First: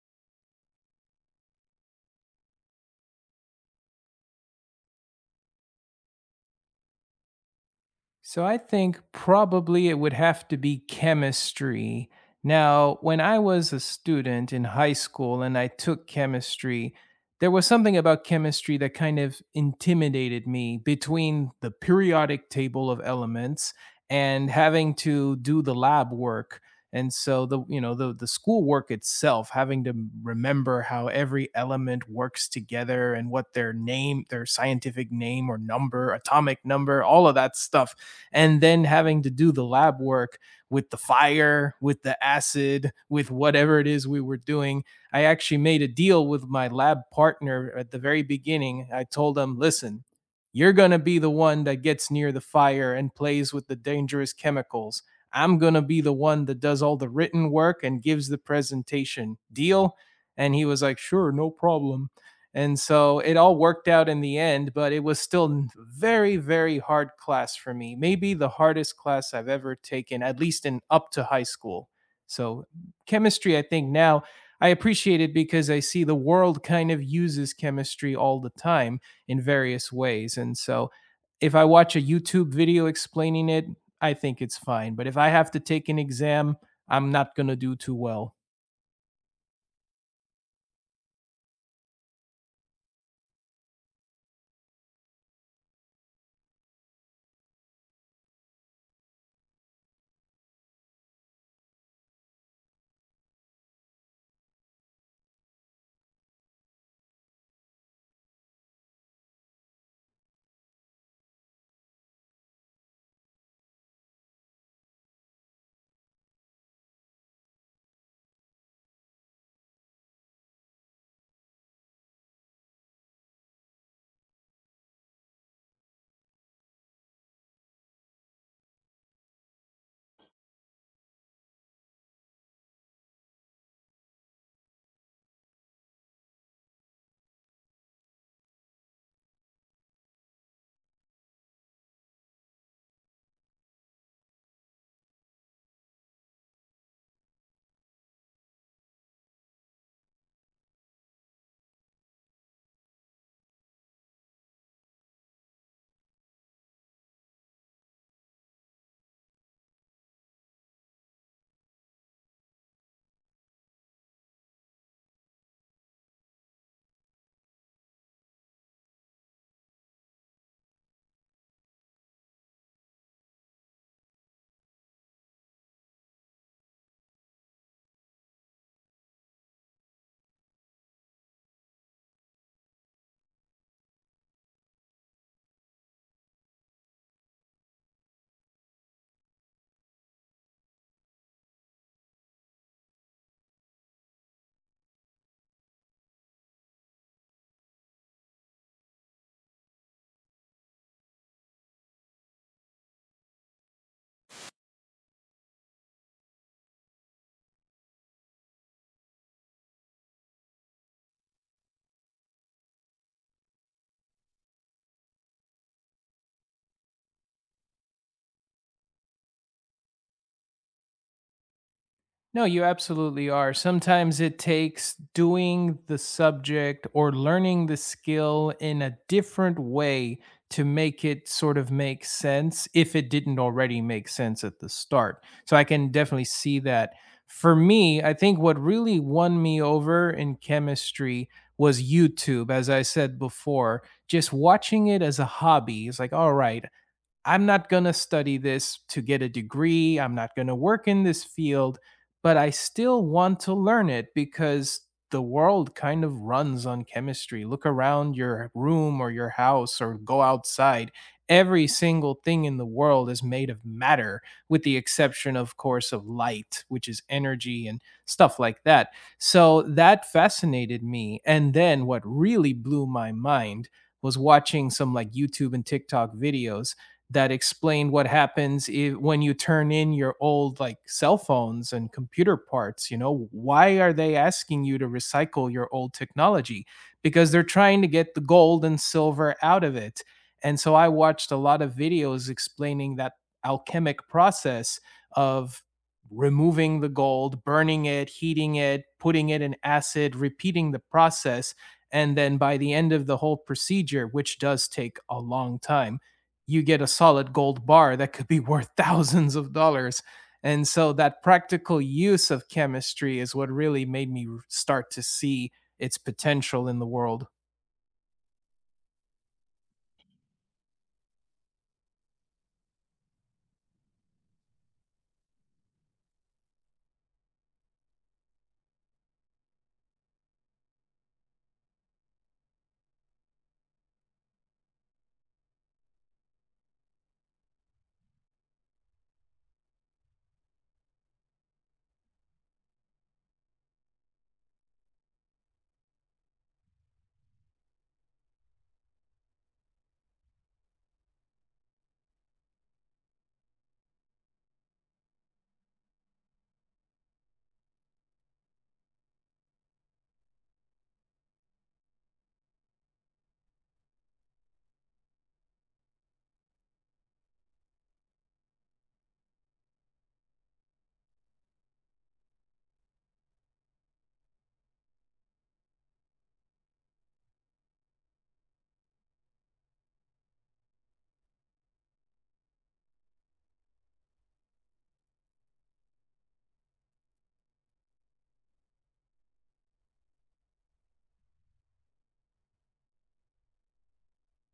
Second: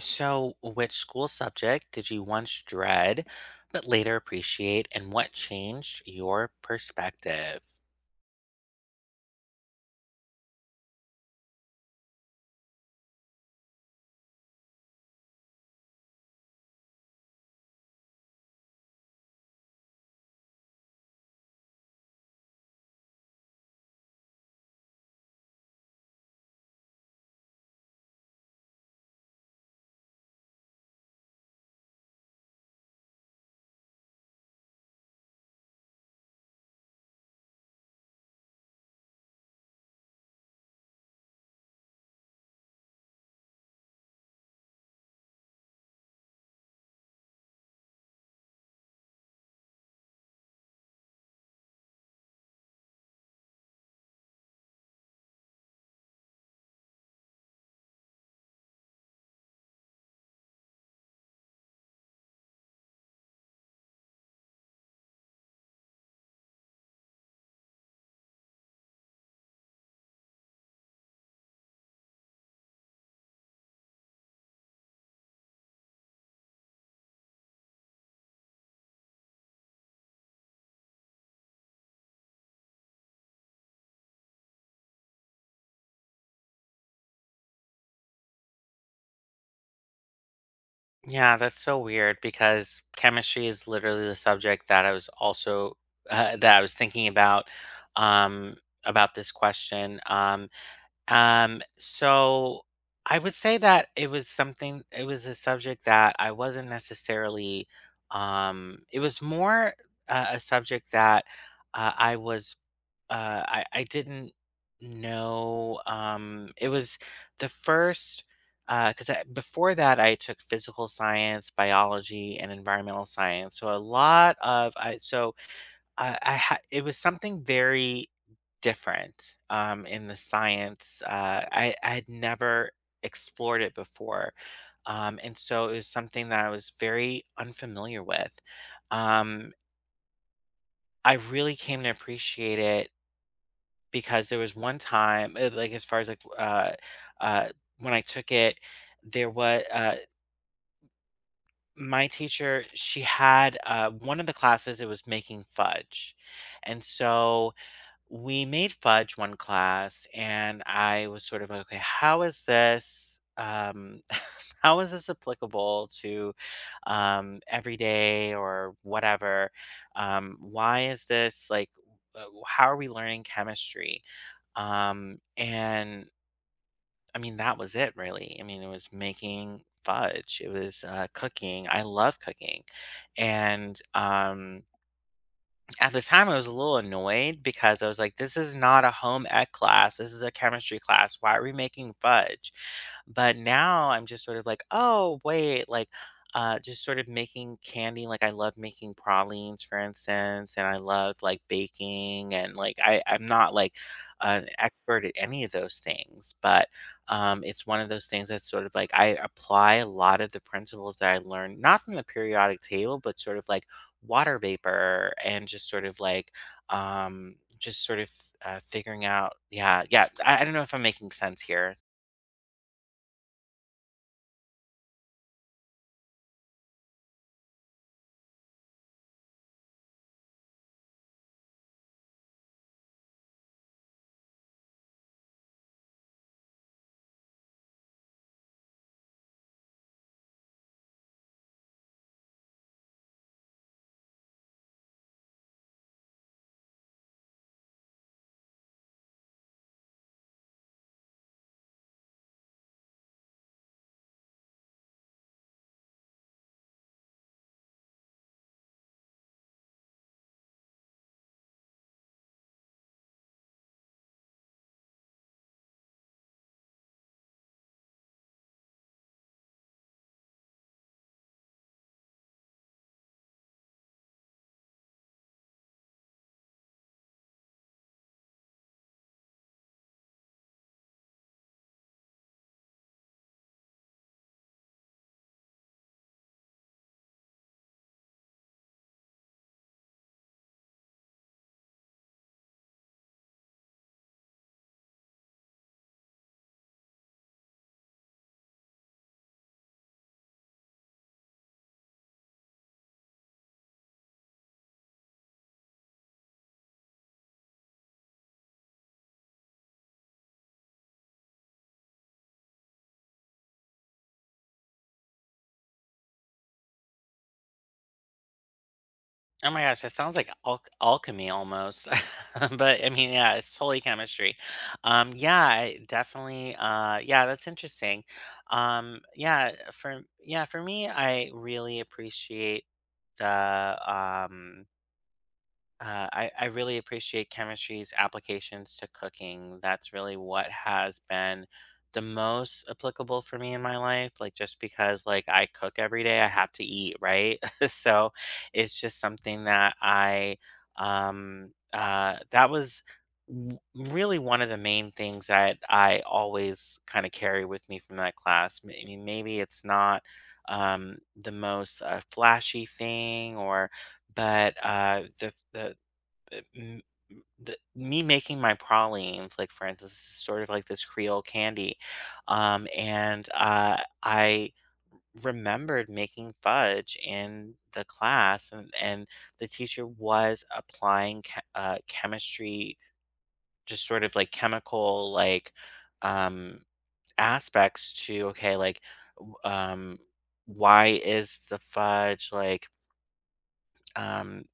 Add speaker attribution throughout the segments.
Speaker 1: So, which school subject did you once dread but later appreciate, and what changed your perspective?
Speaker 2: So I think probably it would have to be chemistry. Now, when I was a student in high school and I took chemistry, there was something about chemistry that kind of intimidated me between the periodic table of elements and having to do the lab work. And so the you know the schoolwork itself, having to remember how every element works together and what their name, their scientific name or number, atomic number, all of that stuff and then having to do the lab work with the fire, with the acid, with whatever it is we were doing. I actually made a deal with my lab partner at the very beginning. I told him, listen, you're going to be the one that gets near the fire and plays with the dangerous chemicals. I'm going to be the one that does all the written work and gives the presentation. Deal? And he was like, sure, no problem. And so it all worked out in the end, but it was still very, very hard class for me. Maybe the hardest class I've ever taken, at least in up to high school. So chemistry, I think now I appreciate it because I see the world kind of uses chemistry all the time in various ways. And so if I watch a YouTube video explaining it, I think it's fine. But if I have to take an exam, I'm not going to do too well.
Speaker 1: Yeah, that's so weird because chemistry is literally the subject that I was also that I was thinking about um about this question. Um so I would say that it was something it was a subject that I wasn't necessarily it was more a subject that I was I didn't know, it was the first because I before that, I took physical science, biology, and environmental science, so a lot of I ha it was something very different, in the science, I had never explored it before, and so it was something that I was very unfamiliar with, um, I really came to appreciate it because there was one time, like, as far as, like, uh, when I took it, there was my teacher, she had, one of the classes, it was making fudge, and so we made fudge one class, and I was sort of like, "Okay, how is this, how is this applicable to, everyday or whatever? Why is this, like, how are we learning chemistry?" And I mean, that was it really. I mean, it was making fudge, it was, cooking. I love cooking. And at the time, I was a little annoyed because I was like, this is not a home ec class. This is a chemistry class. Why are we making fudge? But now I'm just sort of like, oh, wait, like, just sort of making candy. Like, I love making pralines, for instance, and I love like baking. And like, I'm not like an expert at any of those things, but it's one of those things that's sort of like I apply a lot of the principles that I learned, not from the periodic table, but sort of like water vapor and just sort of like just sort of figuring out. I don't know if I'm making sense here.
Speaker 2: No, you absolutely are. Sometimes it takes doing the subject or learning the skill in a different way to make it sort of make sense if it didn't already make sense at the start. So I can definitely see that. For me, I think what really won me over in chemistry was YouTube, as I said before, just watching it as a hobby. It's like, all right, I'm not going to study this to get a degree. I'm not going to work in this field, but I still want to learn it because the world kind of runs on chemistry. Look around your room or your house or go outside. Every single thing in the world is made of matter, with the exception, of course, of light, which is energy and stuff like that. So that fascinated me. And then what really blew my mind was watching some like YouTube and TikTok videos that explained what happens if, when you turn in your old like cell phones and computer parts, you know, why are they asking you to recycle your old technology because they're trying to get the gold and silver out of it. And so I watched a lot of videos explaining that alchemic process of removing the gold, burning it, heating it, putting it in acid, repeating the process. And then by the end of the whole procedure, which does take a long time, you get a solid gold bar that could be worth thousands of dollars. And so that practical use of chemistry is what really made me start to see its potential in the world.
Speaker 1: Oh my gosh, that sounds like alchemy almost, but I mean, yeah, it's totally chemistry. Yeah, I definitely yeah, that's interesting. Yeah, for me, I really appreciate the I really appreciate chemistry's applications to cooking. That's really what has been the most applicable for me in my life. Like, just because, like, I cook every day, I have to eat, right? So it's just something that I, that was really one of the main things that I always kind of carry with me from that class. I mean, maybe it's not, the most flashy thing or but uh, the me making my pralines, like, for instance, is sort of like this Creole candy, and I remembered making fudge in the class, and the teacher was applying chemistry, just sort of, like, chemical, like, um, aspects to, okay, like, w why is the fudge, like, um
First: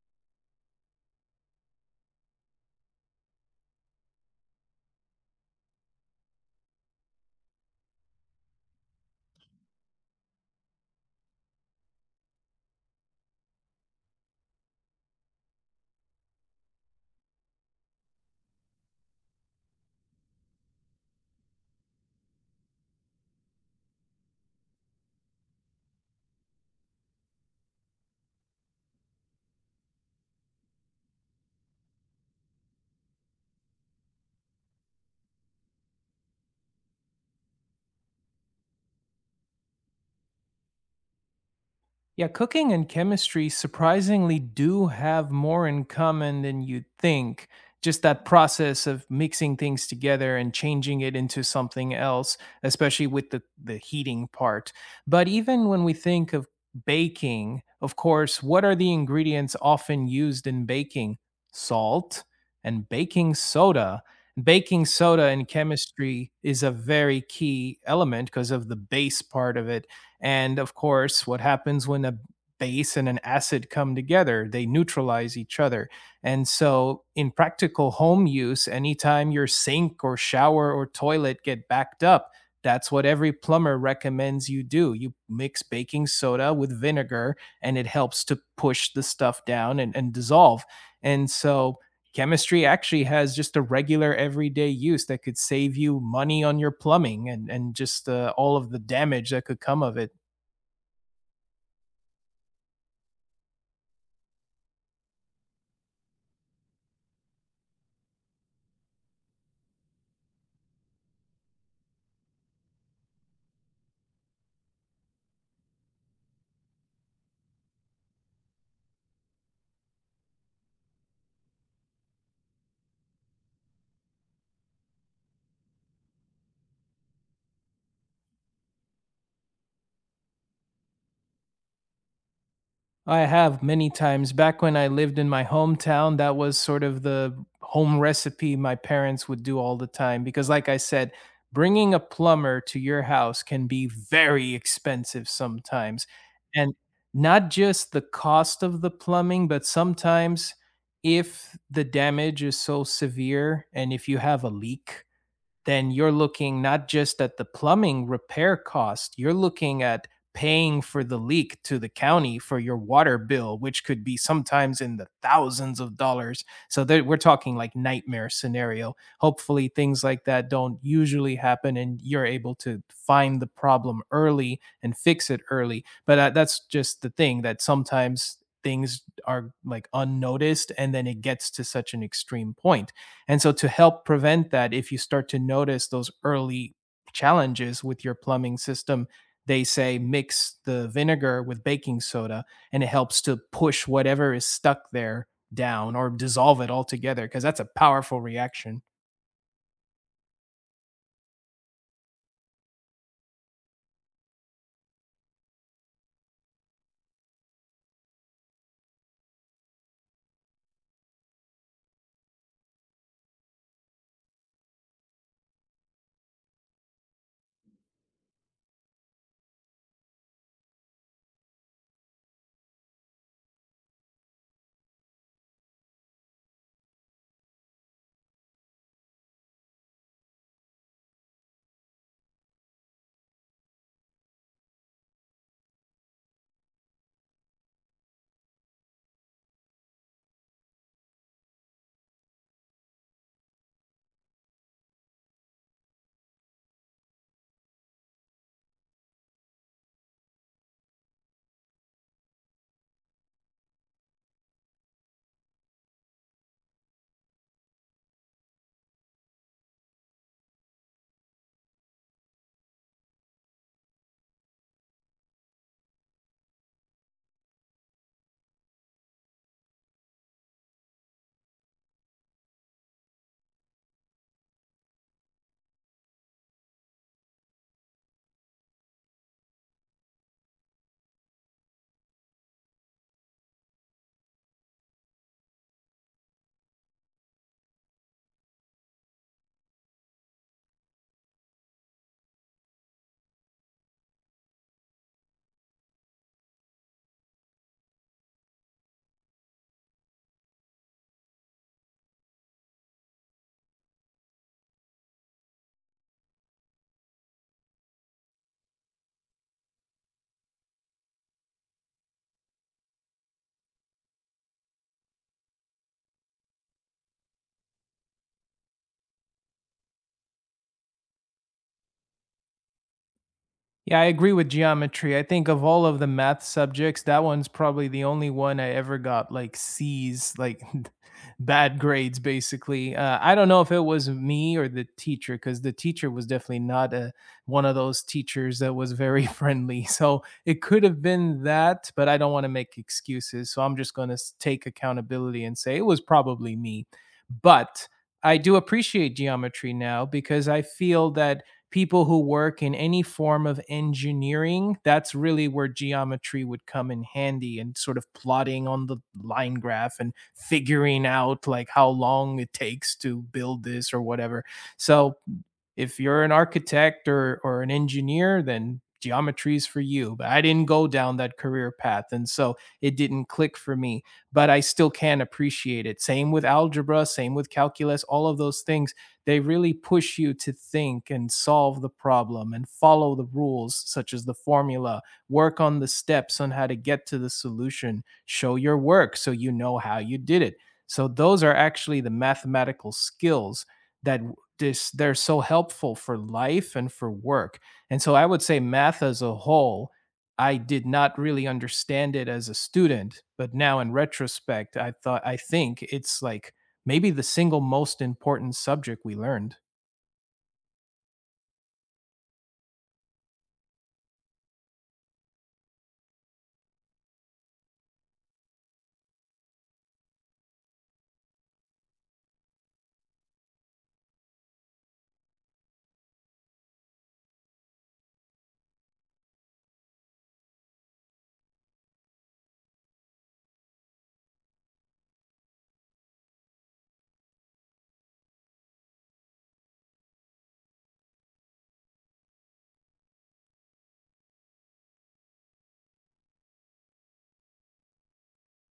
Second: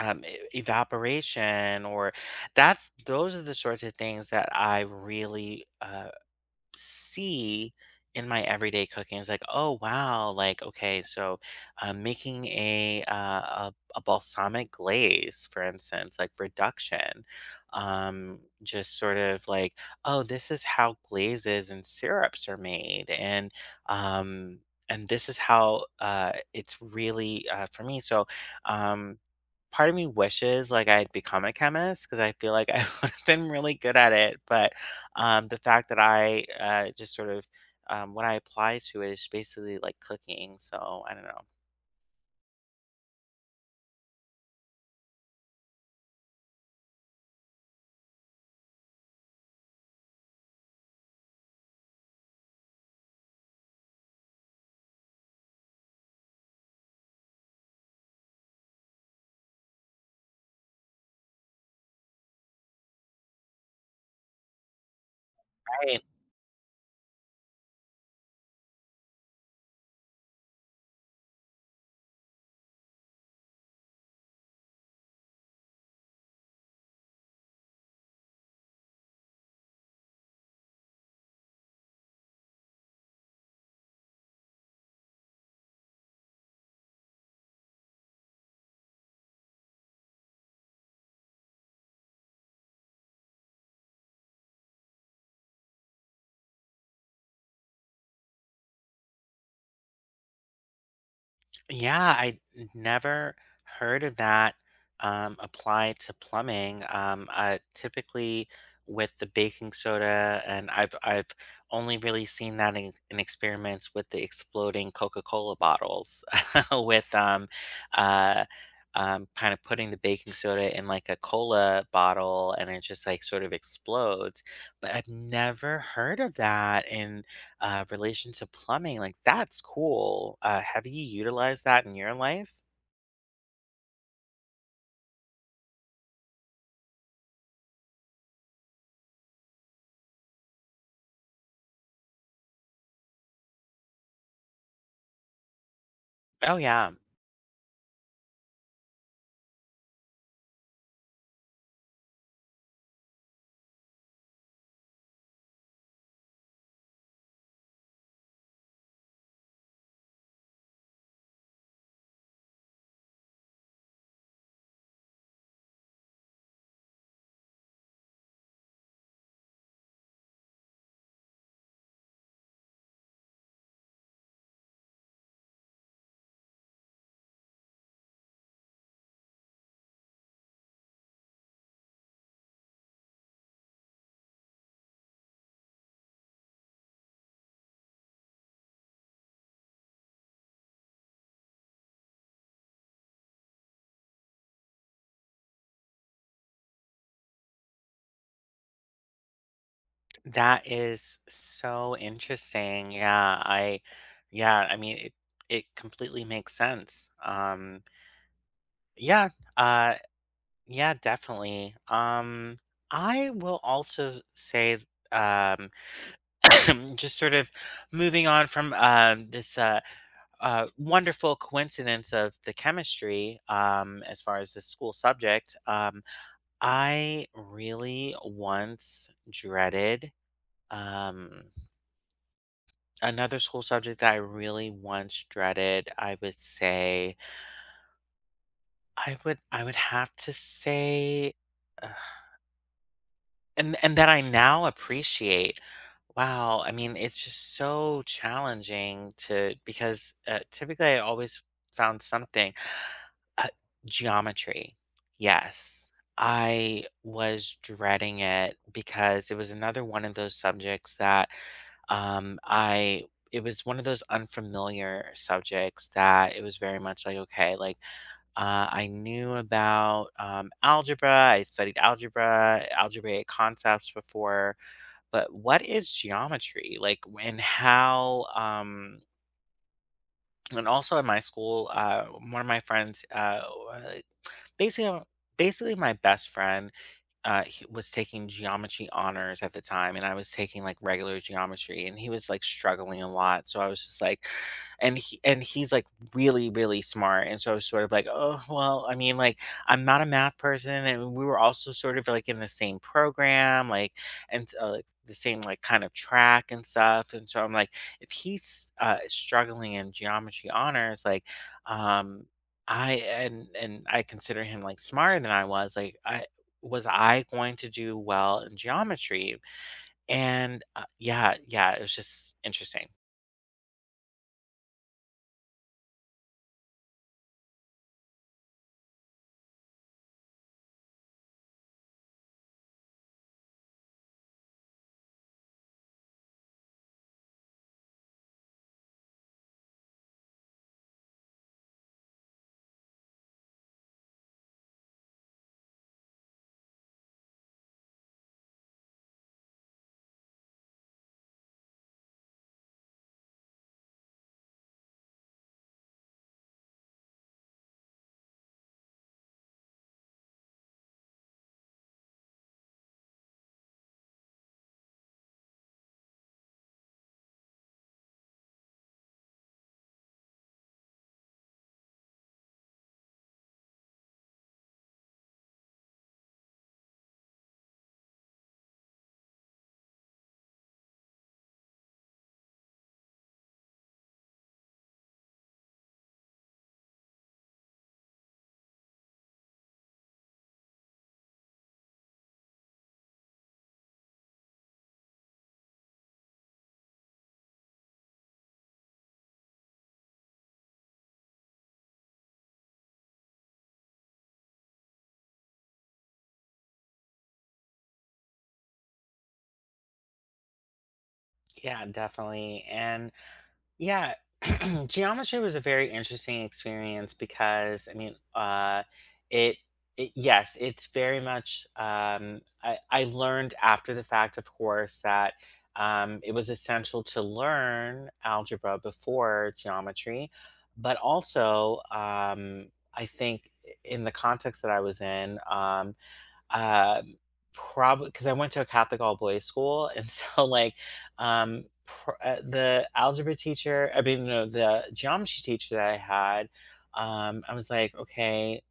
Speaker 1: evaporation or that's those are the sorts of things that I really see in my everyday cooking. It's like, oh wow, like okay, so making a balsamic glaze, for instance, like reduction, just sort of like, oh, this is how glazes and syrups are made, and um, and this is how it's really for me. So um, part of me wishes like I had become a chemist because I feel like I would have been really good at it. But the fact that I just sort of what I apply to is basically like cooking. So I don't know.
Speaker 2: Yeah, cooking and chemistry surprisingly do have more in common than you'd think. Just that process of mixing things together and changing it into something else, especially with the heating part. But even when we think of baking, of course, what are the ingredients often used in baking? Salt and baking soda. Baking soda in chemistry is a very key element because of the base part of it. And of course, what happens when a base and an acid come together? They neutralize each other. And so, in practical home use, anytime your sink or shower or toilet get backed up, that's what every plumber recommends you do. You mix baking soda with vinegar and it helps to push the stuff down and dissolve. And so, chemistry actually has just a regular everyday use that could save you money on your plumbing and just all of the damage that could come of it.
Speaker 1: Yeah, I never heard of that applied to plumbing. Typically, with the baking soda, and I've only really seen that in experiments with the exploding Coca-Cola bottles, with uh, kind of putting the baking soda in like a cola bottle, and it just like sort of explodes. But I've never heard of that in relation to plumbing. Like, that's cool. Have you utilized that in your life?
Speaker 2: I have many times. Back when I lived in my hometown, that was sort of the home recipe my parents would do all the time. Because, like I said, bringing a plumber to your house can be very expensive sometimes.
Speaker 1: Oh
Speaker 2: And
Speaker 1: yeah,
Speaker 2: not just the cost of the plumbing, but sometimes if the damage is so severe and if you have a leak, then you're looking not just at the plumbing repair cost, you're looking at paying for the leak to the county for your water bill, which could be sometimes in the thousands of dollars. So there, we're talking like nightmare scenario. Hopefully, things like that don't usually happen, and you're able to find the problem early and fix it early. But that's just the thing that sometimes things are like unnoticed and then it gets to such an extreme point. And so, to help prevent that, if you start to notice those early challenges with your plumbing system, they say mix the vinegar with baking soda and it helps to push whatever is stuck there down or dissolve it altogether because that's a powerful reaction.
Speaker 1: that is so interesting. Yeah, I mean it. It completely makes sense. Yeah, uh, yeah, definitely. I will also say, um, just sort of moving on from this wonderful coincidence of the chemistry. As far as the school subject. I really once dreaded um, another school subject that I really once dreaded. I would have to say, uh, and that I now appreciate. Wow, I mean, it's just so challenging to because typically I always found something. Uh, geometry. Yes. I was dreading it because it was another one of those subjects that I it was one of those unfamiliar subjects that it was very much like okay like I knew about algebra. I studied algebraic concepts before, but what is geometry like and how and also in my school one of my friends Basically basically my best friend, he was taking geometry honors at the time, and I was taking like regular geometry, and he was like struggling a lot. So I was just like, and he's like really really smart, and so I was sort of like, oh well, I mean like I'm not a math person, and we were also sort of like in the same program, like and like the same like kind of track and stuff, and so I'm like, if he's struggling in geometry honors, like, um, I and I consider him like smarter than I was. Like, I was I going to do well in geometry? And yeah, yeah, it was just interesting.
Speaker 2: Yeah, I agree with geometry. I think of all of the math subjects, that one's probably the only one I ever got like C's, like bad grades, basically. I don't know if it was me or the teacher, because the teacher was definitely not one of those teachers that was very friendly. So it could have been that, but I don't want to make excuses. So I'm just going to take accountability and say it was probably me. But I do appreciate geometry now because I feel that people who work in any form of engineering, that's really where geometry would come in handy and sort of plotting on the line graph and figuring out like how long it takes to build this or whatever. So if you're an architect or an engineer, then geometry is for you. But I didn't go down that career path, and so it didn't click for me. But I still can appreciate it. Same with algebra, same with calculus. All of those things, they really push you to think and solve the problem and follow the rules, such as the formula. Work on the steps on how to get to the solution. Show your work so you know how you did it. So those are actually the mathematical skills that this they're so helpful for life and for work. And so I would say math as a whole, I did not really understand it as a student, but now in retrospect, I think it's like maybe the single most important subject we learned.
Speaker 1: Yeah, definitely. And yeah, geometry was a very interesting experience because I mean, it, it yes, it's very much. I learned after the fact, of course, that it was essential to learn algebra before geometry, but also I think in the context that I was in, um, probably because I went to a Catholic all boys school, and so, like, pr the algebra teacher I mean, no, the geometry teacher that I had, I was like, "Okay,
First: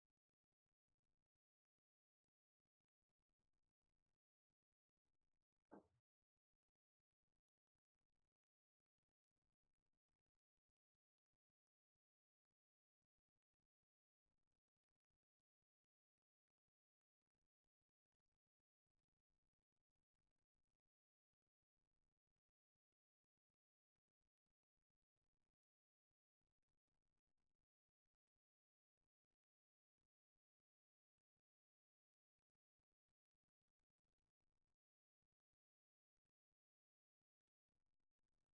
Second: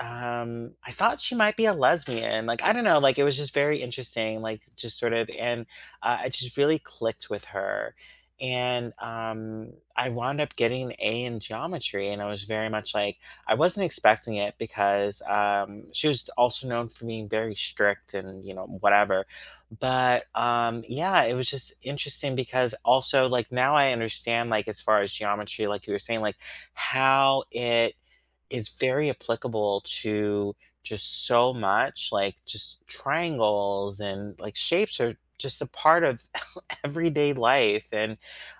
Speaker 1: I thought she might be a lesbian, like, I don't know, like, it was just very interesting, like, just sort of and, I just really clicked with her, and, I wound up getting an A in geometry, and I was very much like I wasn't expecting it because, she was also known for being very strict and, you know, whatever, but, yeah, it was just interesting because also, like, now I understand, like, as far as geometry, like you were saying, like, how it is very applicable to just so much, like, just triangles and, like, shapes are just a part of everyday life, and,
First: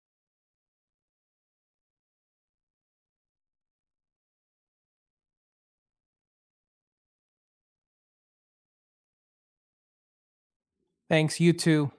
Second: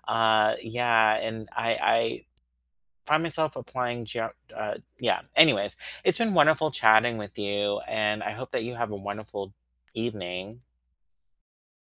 Speaker 1: yeah, and I find myself applying geo yeah, anyways, it's been wonderful chatting with you, and I hope that you have a wonderful evening.
Speaker 2: Thanks, you too.